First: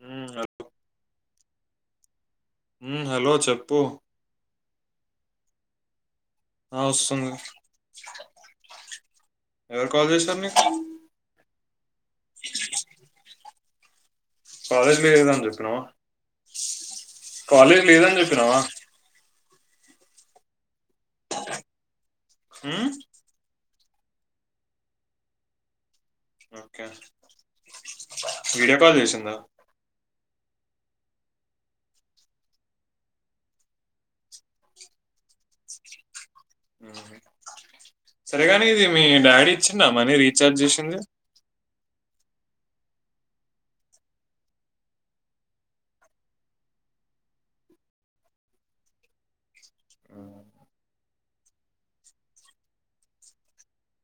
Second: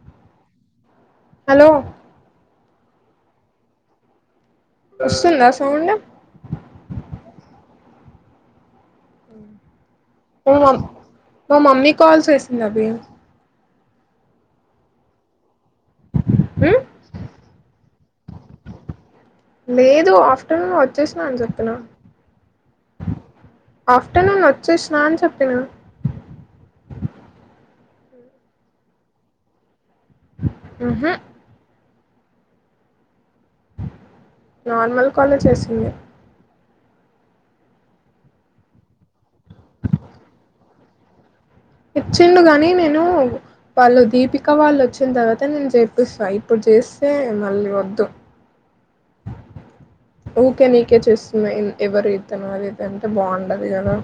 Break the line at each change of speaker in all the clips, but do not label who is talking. హుమ్ ఓ
హలో
మ్ హలో చెప్పు
వస్తుంద సౌండ్
ఆ ఒస్తుంది
మా మ మా మమ్మీ కాల్ చేసింది అభి
కాలేజ్ లేదాని చెప్పినావా
ఉమ్
కాలేజ్ లేదని చెప్పినవా
లేదు ఆఫ్టర్నూన్ ఒచ్చేసినా అని చెప్పిన
హ్మ్
ఆఫ్టర్నూన్ వచ్చేసిన అని చెప్పిన
ఓకే వీడియో కాల్ చేసిందా
మ్ హు నార్మల్ కాలే చేసింది
ఏ ముంది సరేగాని ఇది మీ డాడీ ఇచ్చిందా మనీ రీఛార్జ్ చేసింది.
ఇచ్చిండు గాని నేను వాళ్ళు దీపిక వాళ్ళు వచ్చిన తర్వాత నేను జెపిస్తా ఇప్పుడు చే తెసే మళ్ళి వద్దు
ఉమ్,
ఊకే నీకే చేస్తున్నా ఎవరి ఇతను అదిఇది అంటే బాగుండదు కదా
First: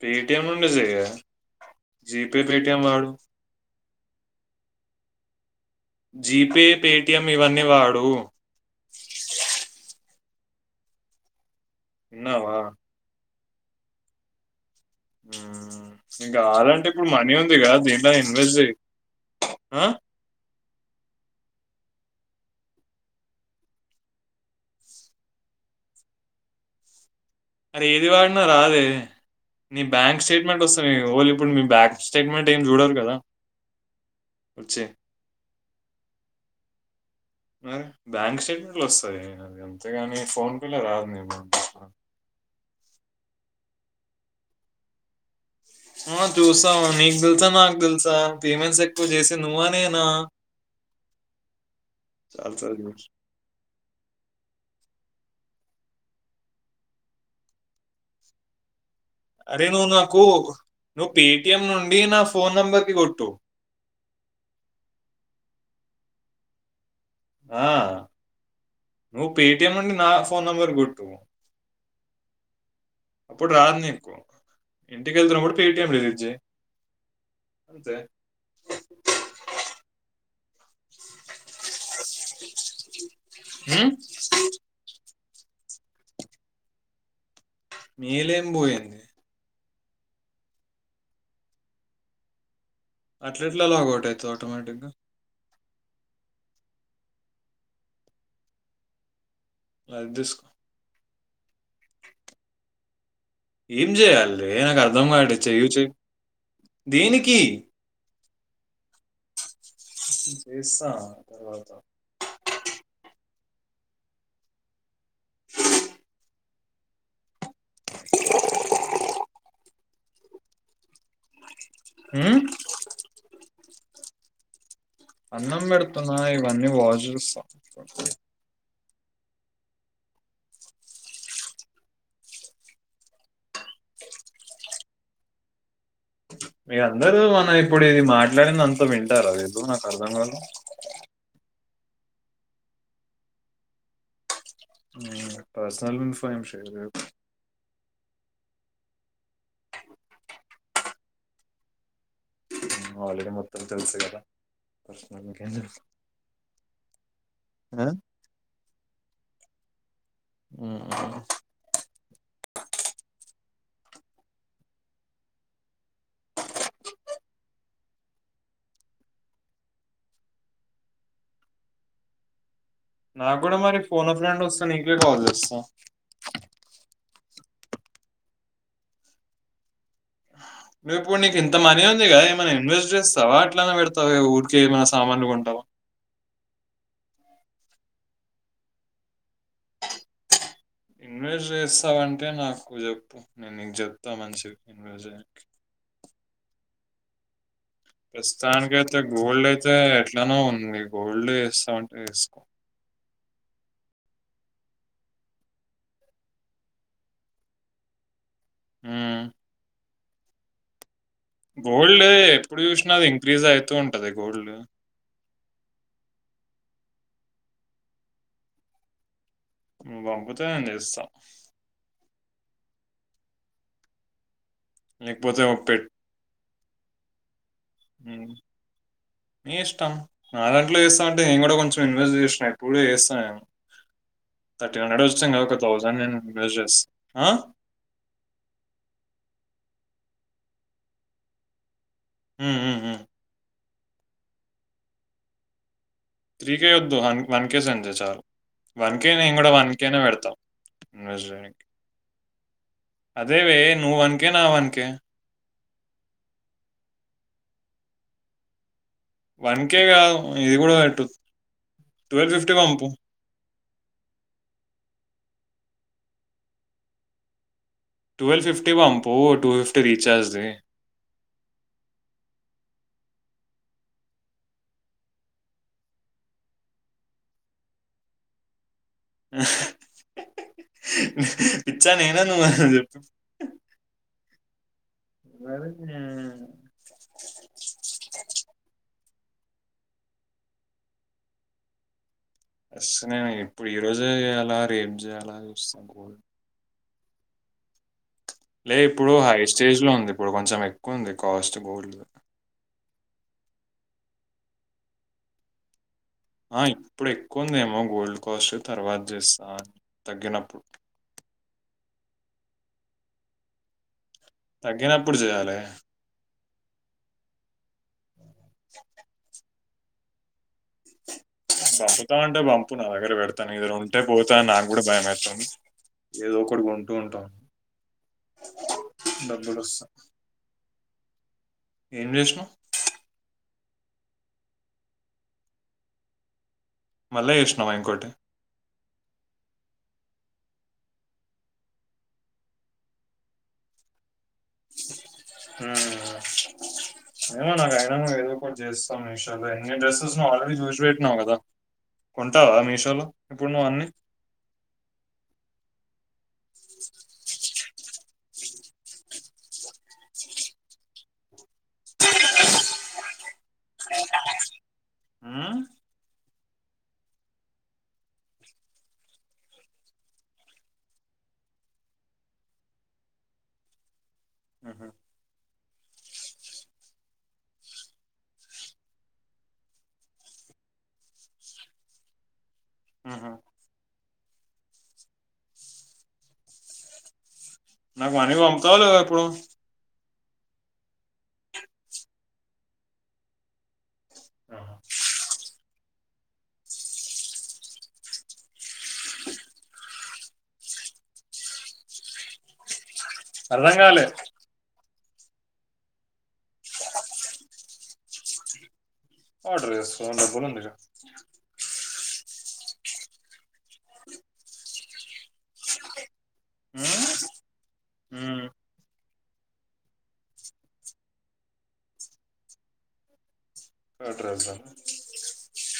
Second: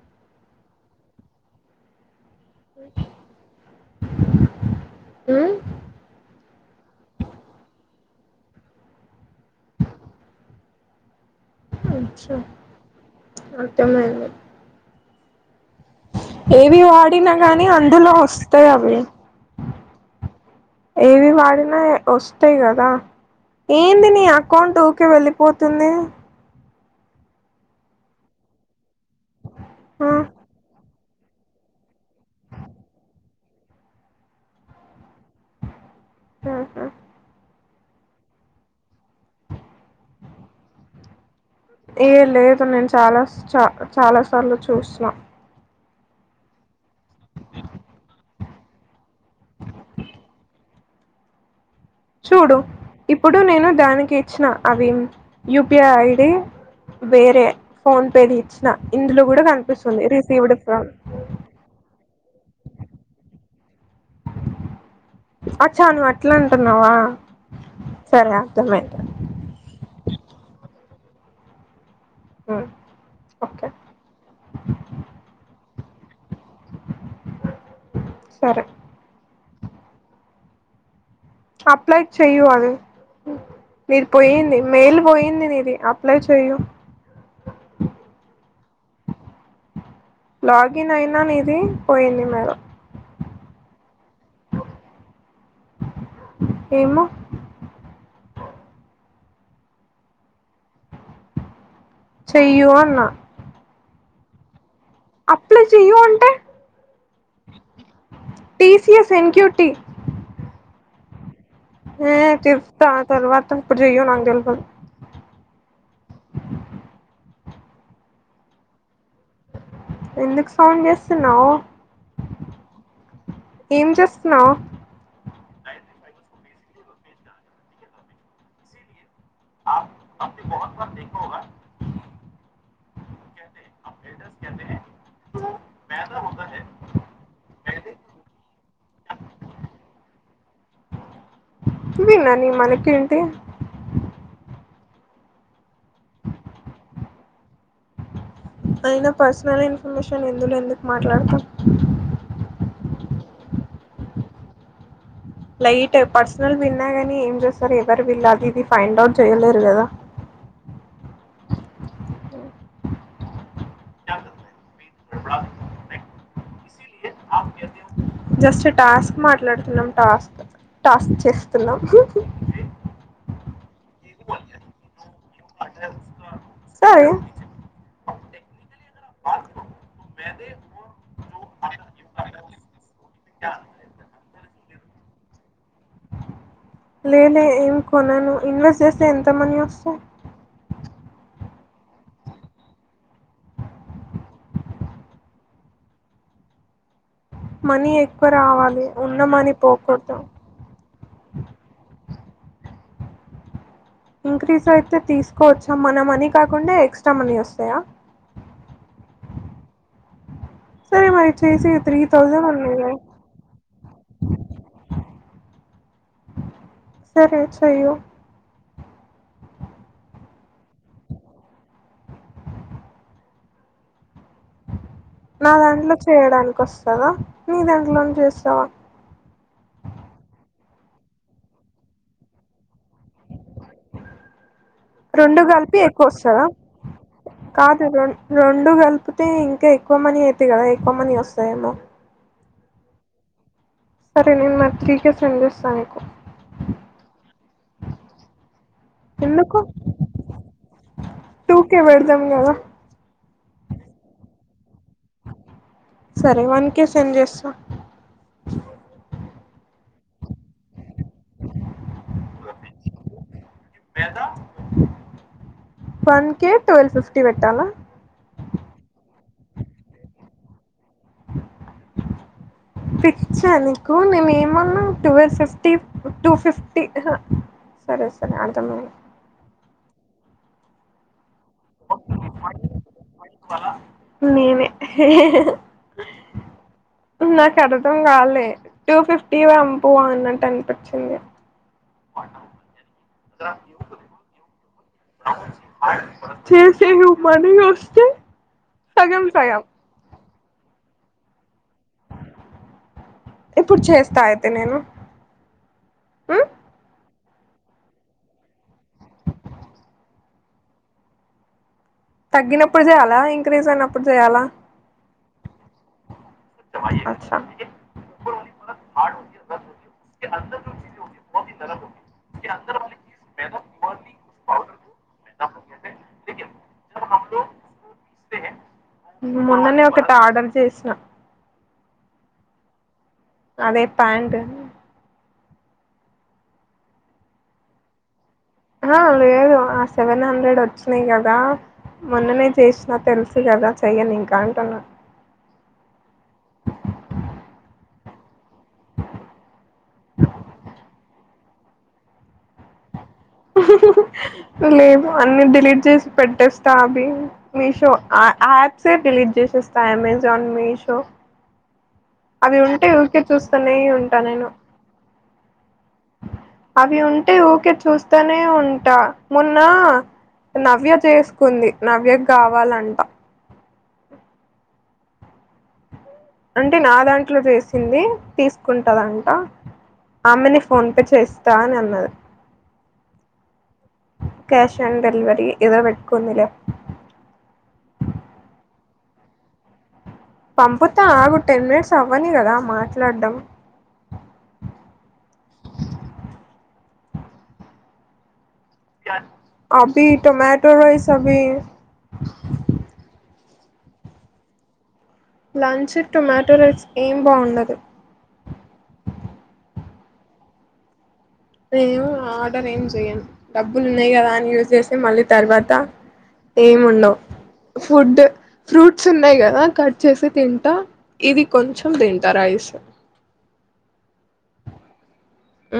పేటిఎం నుండి జేయ్ ఎ జి పే పేటిఎం వాడు
మ్
జీపి ఏ పేటిఎం ఇవన్నీ వాడూ
అచ్చ
తిన్నావా
అర్థమైంది
మ్ నీక్
ఏవి
గావాలంటే ఇప్పుడు మనీ
వాడినా
ఉంది
గాని
గదా దీంట్లో
అందులో
ఇన్వెస్ట్
వస్తాయి
చెయ్
అవి
ఆహ్
ఏవి వాడినా వస్తాయి గదా ఏంది నీ అకౌంట్ ఊకే వెళ్ళిపోతుంది.
అరె ఇది వాడినా రాదే నీ
ఆ
బ్యాంక్ స్టేట్మెంట్ వస్ ఓలు ఇప్పుడు మీ బ్యాక్ స్టేట్మెంట్ ఏం చూడరు కదా వచ్చి
ఆహ
మరి బ్యాంక్ స్టేట్మెంట్లు వస్తాయి అది అంతేగాని ఫోన్ పేల రాదు నీకు
ఏ లేదు నేన్ చాలా చ చాలా సార్లు చూస్నా
ఆ చూసావ్ నీక్ తెలుసా నాక్ తెలుసా పేమెంట్స్ ఎక్కువ చేసేది నువ్వా నేనా చాలా
చూడు
సార్లు చూసి.
ఇప్పుడు నేను దానికిచ్చిన అవి యూపిఐ ఐడి వేరే ఫోన్పేది ఇచ్చిన ఇందులో కూడా
అరే నువ్వ్
కనిపిస్తుంది
నాకు
రిసీవ్డ్ ఫ్రమ్
నువ్వ్ పేటిఎం నుండి నా ఫోన్ నంబర్ కి కొట్టు
అచా నువ్వు అట్ల అంటున్నావా
ఆ
సరే అర్థమైంది
నువ్వు పేటిఎం నుండి నా ఫోన్ నంబర్కి కొట్టు
ఉమ్,
అప్పుడు
ఓకే
రాదు నీకు ఇంటికేళ్తున్నప్పుడు పేటిఎం డిలీట్ చెయ్ అంతే
సరే అప్లై చెయ్యు అది
హ్మ్?
మీరు పోయింది మెయిల్ పోయింది నీది అప్లై చెయ్యు
బోయింది
లాగిన్ అయినా నీది పోయింది మర్
అట్లెట్ల లాగౌట్ అయితవ్ ఆటోమేటిక్ గా
ఏమో
లైట్ దిస్కో
చేయు అన్న
ఏం జేయాల్నే నాక్ అర్ద్
అప్లై చేయూ అంటే
దేనికీ
టీ సి ఎస్ ఎన్క్యూటీకి
చేస్తా తర్వాత
ఊమ్ తిప్పుతా ఆ తర్వాత ఇప్పుడు చెయ్యు నాక్ తెల్వద్ ఎందుక్ సౌండ్ జేస్తున్నావు
ఉమ్
ఏం చేస్తున్నావ్
అన్నం పెడుతున్నా ఇవన్నీ వాష్ జుస్త
ఆప్ బహుత్ దేఖో [unintelligible]
మీ అందరు మనం ఇప్పుడు ఇది మాట్లాడిందంత వింటార వీలు నాక్ అర్థం గాలే
వినని మనకేంటి
పర్సనల్ ఇన్ఫర్మేషన్ ఏం లేదు
అయిన పర్సనల్ ఇన్ఫర్మేషన్ ఇందులో ఎందుకు మాట్లాడతా
ఆల్రెడీ మొత్తం తెలుసుగద
లైట్ పర్సనల్ విన్నా గని ఎం జేస్తారు ఎవరు విళ్ళ అది ఇది ఫైండ్ అవుట్ చెయలేరు గదా
హు మ్ మ్మ్
జస్ట్ టాస్క్ మాట్లాడుతున్నాం టాస్క్ టాస్క్ చేస్తున్నాం
నా గూడా మరి ఫోను ఫ్రెండ్ వస్తే నీకే కాల్ చేస్తా
సరే [inaudible]
నువ్ ఇప్పుడు నీకు ఇంత మనీ ఉంది కద ఏమన ఇన్వెస్ట్ చేస్తావ అట్లనే పెడతా ఊరికే ఆస్ సామాన్లు కొంటావా
లేలే ఏం కొనను ఇన్వెస్ట్ చేస్తే ఎంత మనీ ఒస్తయ్
ఇన్వెస్ట్ చేస్తావంటే నాకు చెప్పు నేన్ నీకు చెప్తా మంచి ఇన్వెస్ట్ చేయనికి
మనీ ఎక్కువ రావాలి
ప్రస్తుతానికైతే
ఉన్న
గోల్డ్
మనీ
అయితే
పోకూడదు
ఎట్లానో ఉంది గోల్డ్ చేస్తావ్ అంటే చేస్కో
ఇంక్రీజ్ అయితే తీసుకోవచ్చా మన మనీ కాకుండా ఎక్సట్రా మనీ వస్తాయా
హ్మ్
సరే మరి చేసి త్రీ
గోల్డె
థౌజండ్
ఎప్పుడు చుసిన
ఉన్నాయి
అది ఇంక్రీజ్ అయిత ఉంటది గోల్డ్
సరే చేయ్యు
నువు పంపుతే నేను చేస్తా లేకపోతే
నా దాంట్లో చేయడానికోస్తదా
హుమ్ నీ ఇష్టం నాధన్ ట్లో చేస్తా అంటే నేను కూడా కొంచెం ఇన్వెస్ట్ చేసిన ఇప్పుడు కూడ చేస్తా నేను
[inaudible]
థర్టీన్ హండ్రెడ్ ఒచ్చింది
రెండు
గా
కలిపి
థౌసండ్
ఎక్కువ
నేన్
వస్తదా
ఇన్వెస్ట్ చేస్ ఆ
కాదు రెం రెండు కలిపితే ఇంకా ఎక్కువ మనీ అయితాయ్ కదా ఎక్కువ మనీ వస్తాయేమొ
హు హు హు మ్
సరే నేను మారి త్రికే సెండ్ చేస్తాను
త్రికే ఒద్దు అన్ వన్కె సెండ్ చెయ్ చాలు వన్కే నేను కూడా
ఎందుకు
వన్కేనే పెడ్తా ఇన్వెస్ట్
టూ
చేయానికి
కే పెడదాం కదా
అదే వె నువ్ వన్కే నా వన్
సరే వన్ కే సెండ్ చేస్తా
వన్కే కదు ఇది కూడా పెటు ట్వెల్వ్ ఫిఫ్టీ పంపు
వన్ కే ట్వీల్వ్ఫిఫ్టీ పెట్టాలా
ట్వెల్ ఫిఫ్టీ పంపు టూ ఫిఫ్టీ రీఛార్జ్ చెయ్
[inaudible] పిచ్చ నీకు నేను ఏమన్నా టువెల్ఫిఫ్టీ టూ ఫిఫ్టీ అహ సరే సరే అర్థమైద్
హ్మ్ పిచ్చా నేనా నువ్వా చెప్
నేనే నాకు అర్థం కాలే టూ ఫిఫ్ టి వంపు అన్నట్టు అనిపిచింది
వస్తున్న నేను ఇప్పుడు ఈ రోజె అలా రే
చేసేయు మనీ వస్తే
లే ఇప్పుడు
సగం
హై
సగం
స్టేజ్ లో ఉంది ఇప్పుడు కొంచెం ఎక్కువవుంది కాస్ట్ గోల్డ్ది
ఇప్పుడు చేస్తా అయితే నేను మ్మ్
ఆ ఇప్పుడు ఎక్కువుందేమో గోల్డ్ కాస్ట్ తర్వాత చేస్తా తగ్గినప్పు
తగినపుడచేయాలా ఇంక్రీజ్ అయినప్
తగ్గినప్పుడు చేయాలె
[inaudible] అందరు
పంపుతావంటే వంపు నా దగ్గర పెడుతా నిదగ్గర ఉంటే పోతాయ్ అని నాక్కుడా భయమాయితుంది ఏదొ ఒకటికి కొంటూ ఉంటావ్
మొన్ననే ఒకటి ఆర్డర్ చే
ఎం చెష్ణవ్
అదే ప్యాంట్
మల్ల చెష్ణవ ఇంకోటి
ఆ లేదు ఆ సెవెన్ హండ్రెడ్ వచ్చినయ్ గదా మొన్ననె చేశ్న తెల్సు కదా చెయ్యన్ ఇంకా అంటున్నా
ఆ ఏదో ఒకటి చేస్తాం మీషోలో నీ డ్రెస్సెస్ నువ్ ఆల్రెడీ చూసి వెట్నవ్ కదా కొంటవ మీషోలో ఇప్పుడు నువ్వు అన్ని
లేదు అన్ని డిలీట్ చేసి పెట్టేస్తా అవ్వి మీషో ఆ అప్సే డిలీట్ చేసేస్త అమెజాన్ మీషో అవి ఉంటే ఊర్కే చూస్తనే ఉంట నేను
హుమ్
అవి ఉంటె ఊకే చూస్తనే ఉంట మొన్నా నవ్య చేస్కుంది నవ్యక్ గావాలంట
ఉహు
అంటె నా దాంట్లొ చేసింది తీస్కుంటదంట ఆమెనె ఫోన్పే చేస్తా అని అన్నది
మ్ హు
కాష్ ఆన్ డెలివరి ఎదో పెట్టుకుంది లే
నాక్ మని వంప్తవ లేదా ఇప్పుడు
పంపుత ఆగు టెన్ మినిట్స్ అవ్వని గద మాట్లాడ్డం
ఉహు.
అబ్బి టమాటో రైస్ అభీ
అర్థంగాలె
లంచ్ టొమాటో రైస్ ఏం బావుండదు
ఆర్డర్ చేస్కో డబ్బులుందిగా
ఏమో ఆర్డర్ ఏం చెయ్యన్ డబ్బుల్ ఉన్నయ్ గదా అని యూజ్ చేస్తె మళ్ళీ తర్వాత
ఉమ్,
ఏముండవ్ ఫుడ్డ్
ఉమ్,
ఫ్రూట్స్ ఉన్నయ్ కదా కట్ చేసి తింటా ఇది కొంచం దింట రైస్
బెటర్
మ్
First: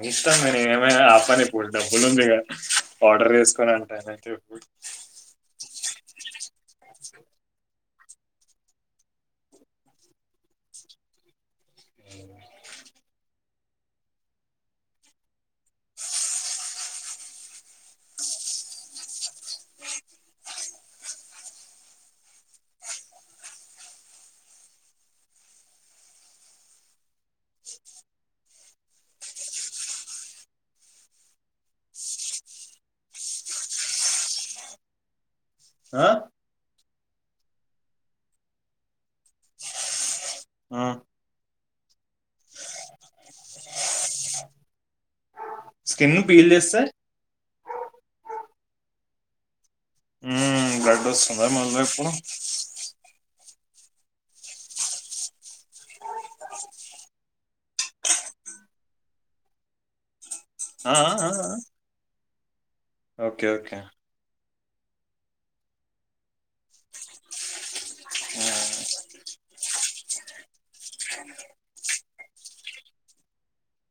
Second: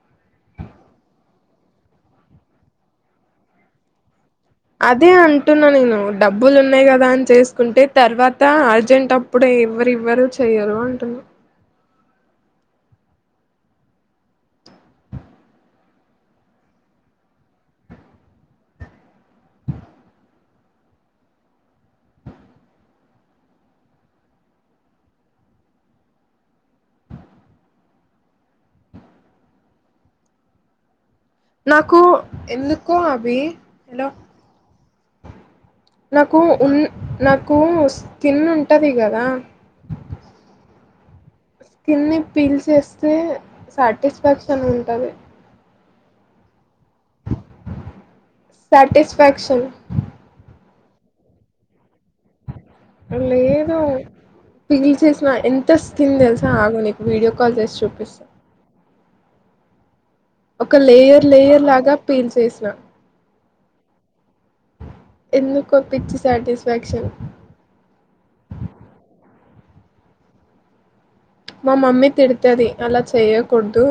నీ ఇష్టం నేన్ ఏమైనా ఆపన్ ఇప్పుడు డబ్బుల్ ఉంది గద ఆర్డర్ చేస్కో అని [unintelligible]
అదే అన్ టున్న నేను డబ్బులు ఉన్నయ్ గదా అని చేస్కుంటె తర్వాత అర్జెంట్ అప్పుడేవ్వరివ్వరు చె య్యరు అంటున్న నాకు ఎందుకో అబి హలో నాకు ఉన్ నాకు స్కిన్ ఉంటది కదా స్కిన్ ని పీల్ చేస్తే సాటిస్ఫాక్షన్ ఉంటది
స్కిన్న్ పీల్ చేస్తే
సాటిస్ఫాక్షన్
డోస్తుంద మళ్ళ ఇప్పుడు
లేదు పీల్ చేస్న ఎంత స్కిన్ తెల్సా ఆగు నీక్ వీడియో కాల్ చేసి చూపిస్త ఒక లేయర్ లేయర్ లాగా పీల్ చేస్న
ఒకె ఒకే
ఎందుకో పిచ్చి సాటిస్ఫాక్షన్ మ మమ్మి తిడ్తది అలా చెయ్యకూడ్దు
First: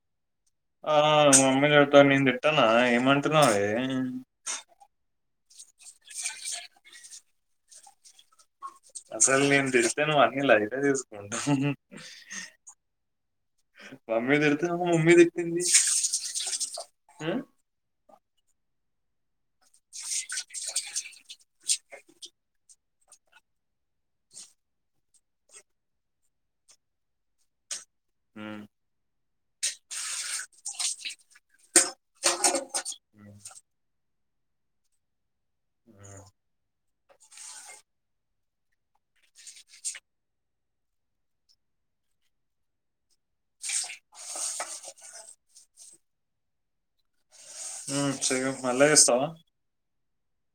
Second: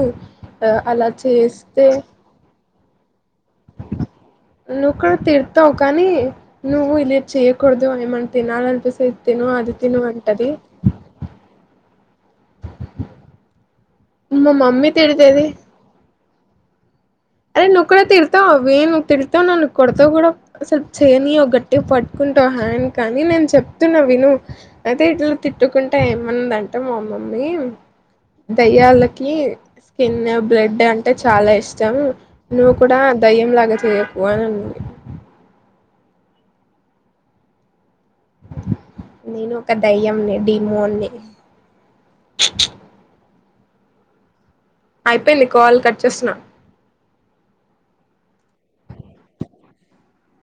ఆ
ఆ మమ్మి తిడ్తద్ నేన్ దిట్టనా ఏమ్ అంటున్నవే
నువ్ కూడ తిడ్తవ్ కానీ నువ్వు ఇలా చేయకూడదు ఏమన్న తినాలన్పిస్
అసల్ నేన్ తిడ్తే అన్ని లైటె తీస్కుంటవ్ మమ్మి తిడ్తే మా
మమ్మీ
మమ్మి
తిడుతది
తిట్టింది. ఉమ్,
అరే నుకుడ తిడ్తావ్ వె నువ్వ్ తిడ్తావ్ నన్ను కొడ్తవ్ కూడ అసల్ చేయనియ్యవ్. గట్టిగ్ పట్కుంటవ్ హాండ్ కానీ నేను చెప్ ప్తున్న విను ఐతే ఇట్ల తిట్టుకుంట ఏమనిందంటె మా మమ్మీ
ఉమ్,
దయ్యాలకి స్కిన్ బ్లడ్ అంటే చాలా ఇష్టం నువ్వు కూడా దయ్యం లాగా చేయకు అన్
ఉమ్,
నేను ఒక దయ్యంని డెమోన్నీ అయిపోయింది కాల్ల్ కట్ చేస్తున్న
మ్ చేయ్యు మళ్ళ చేస్తావా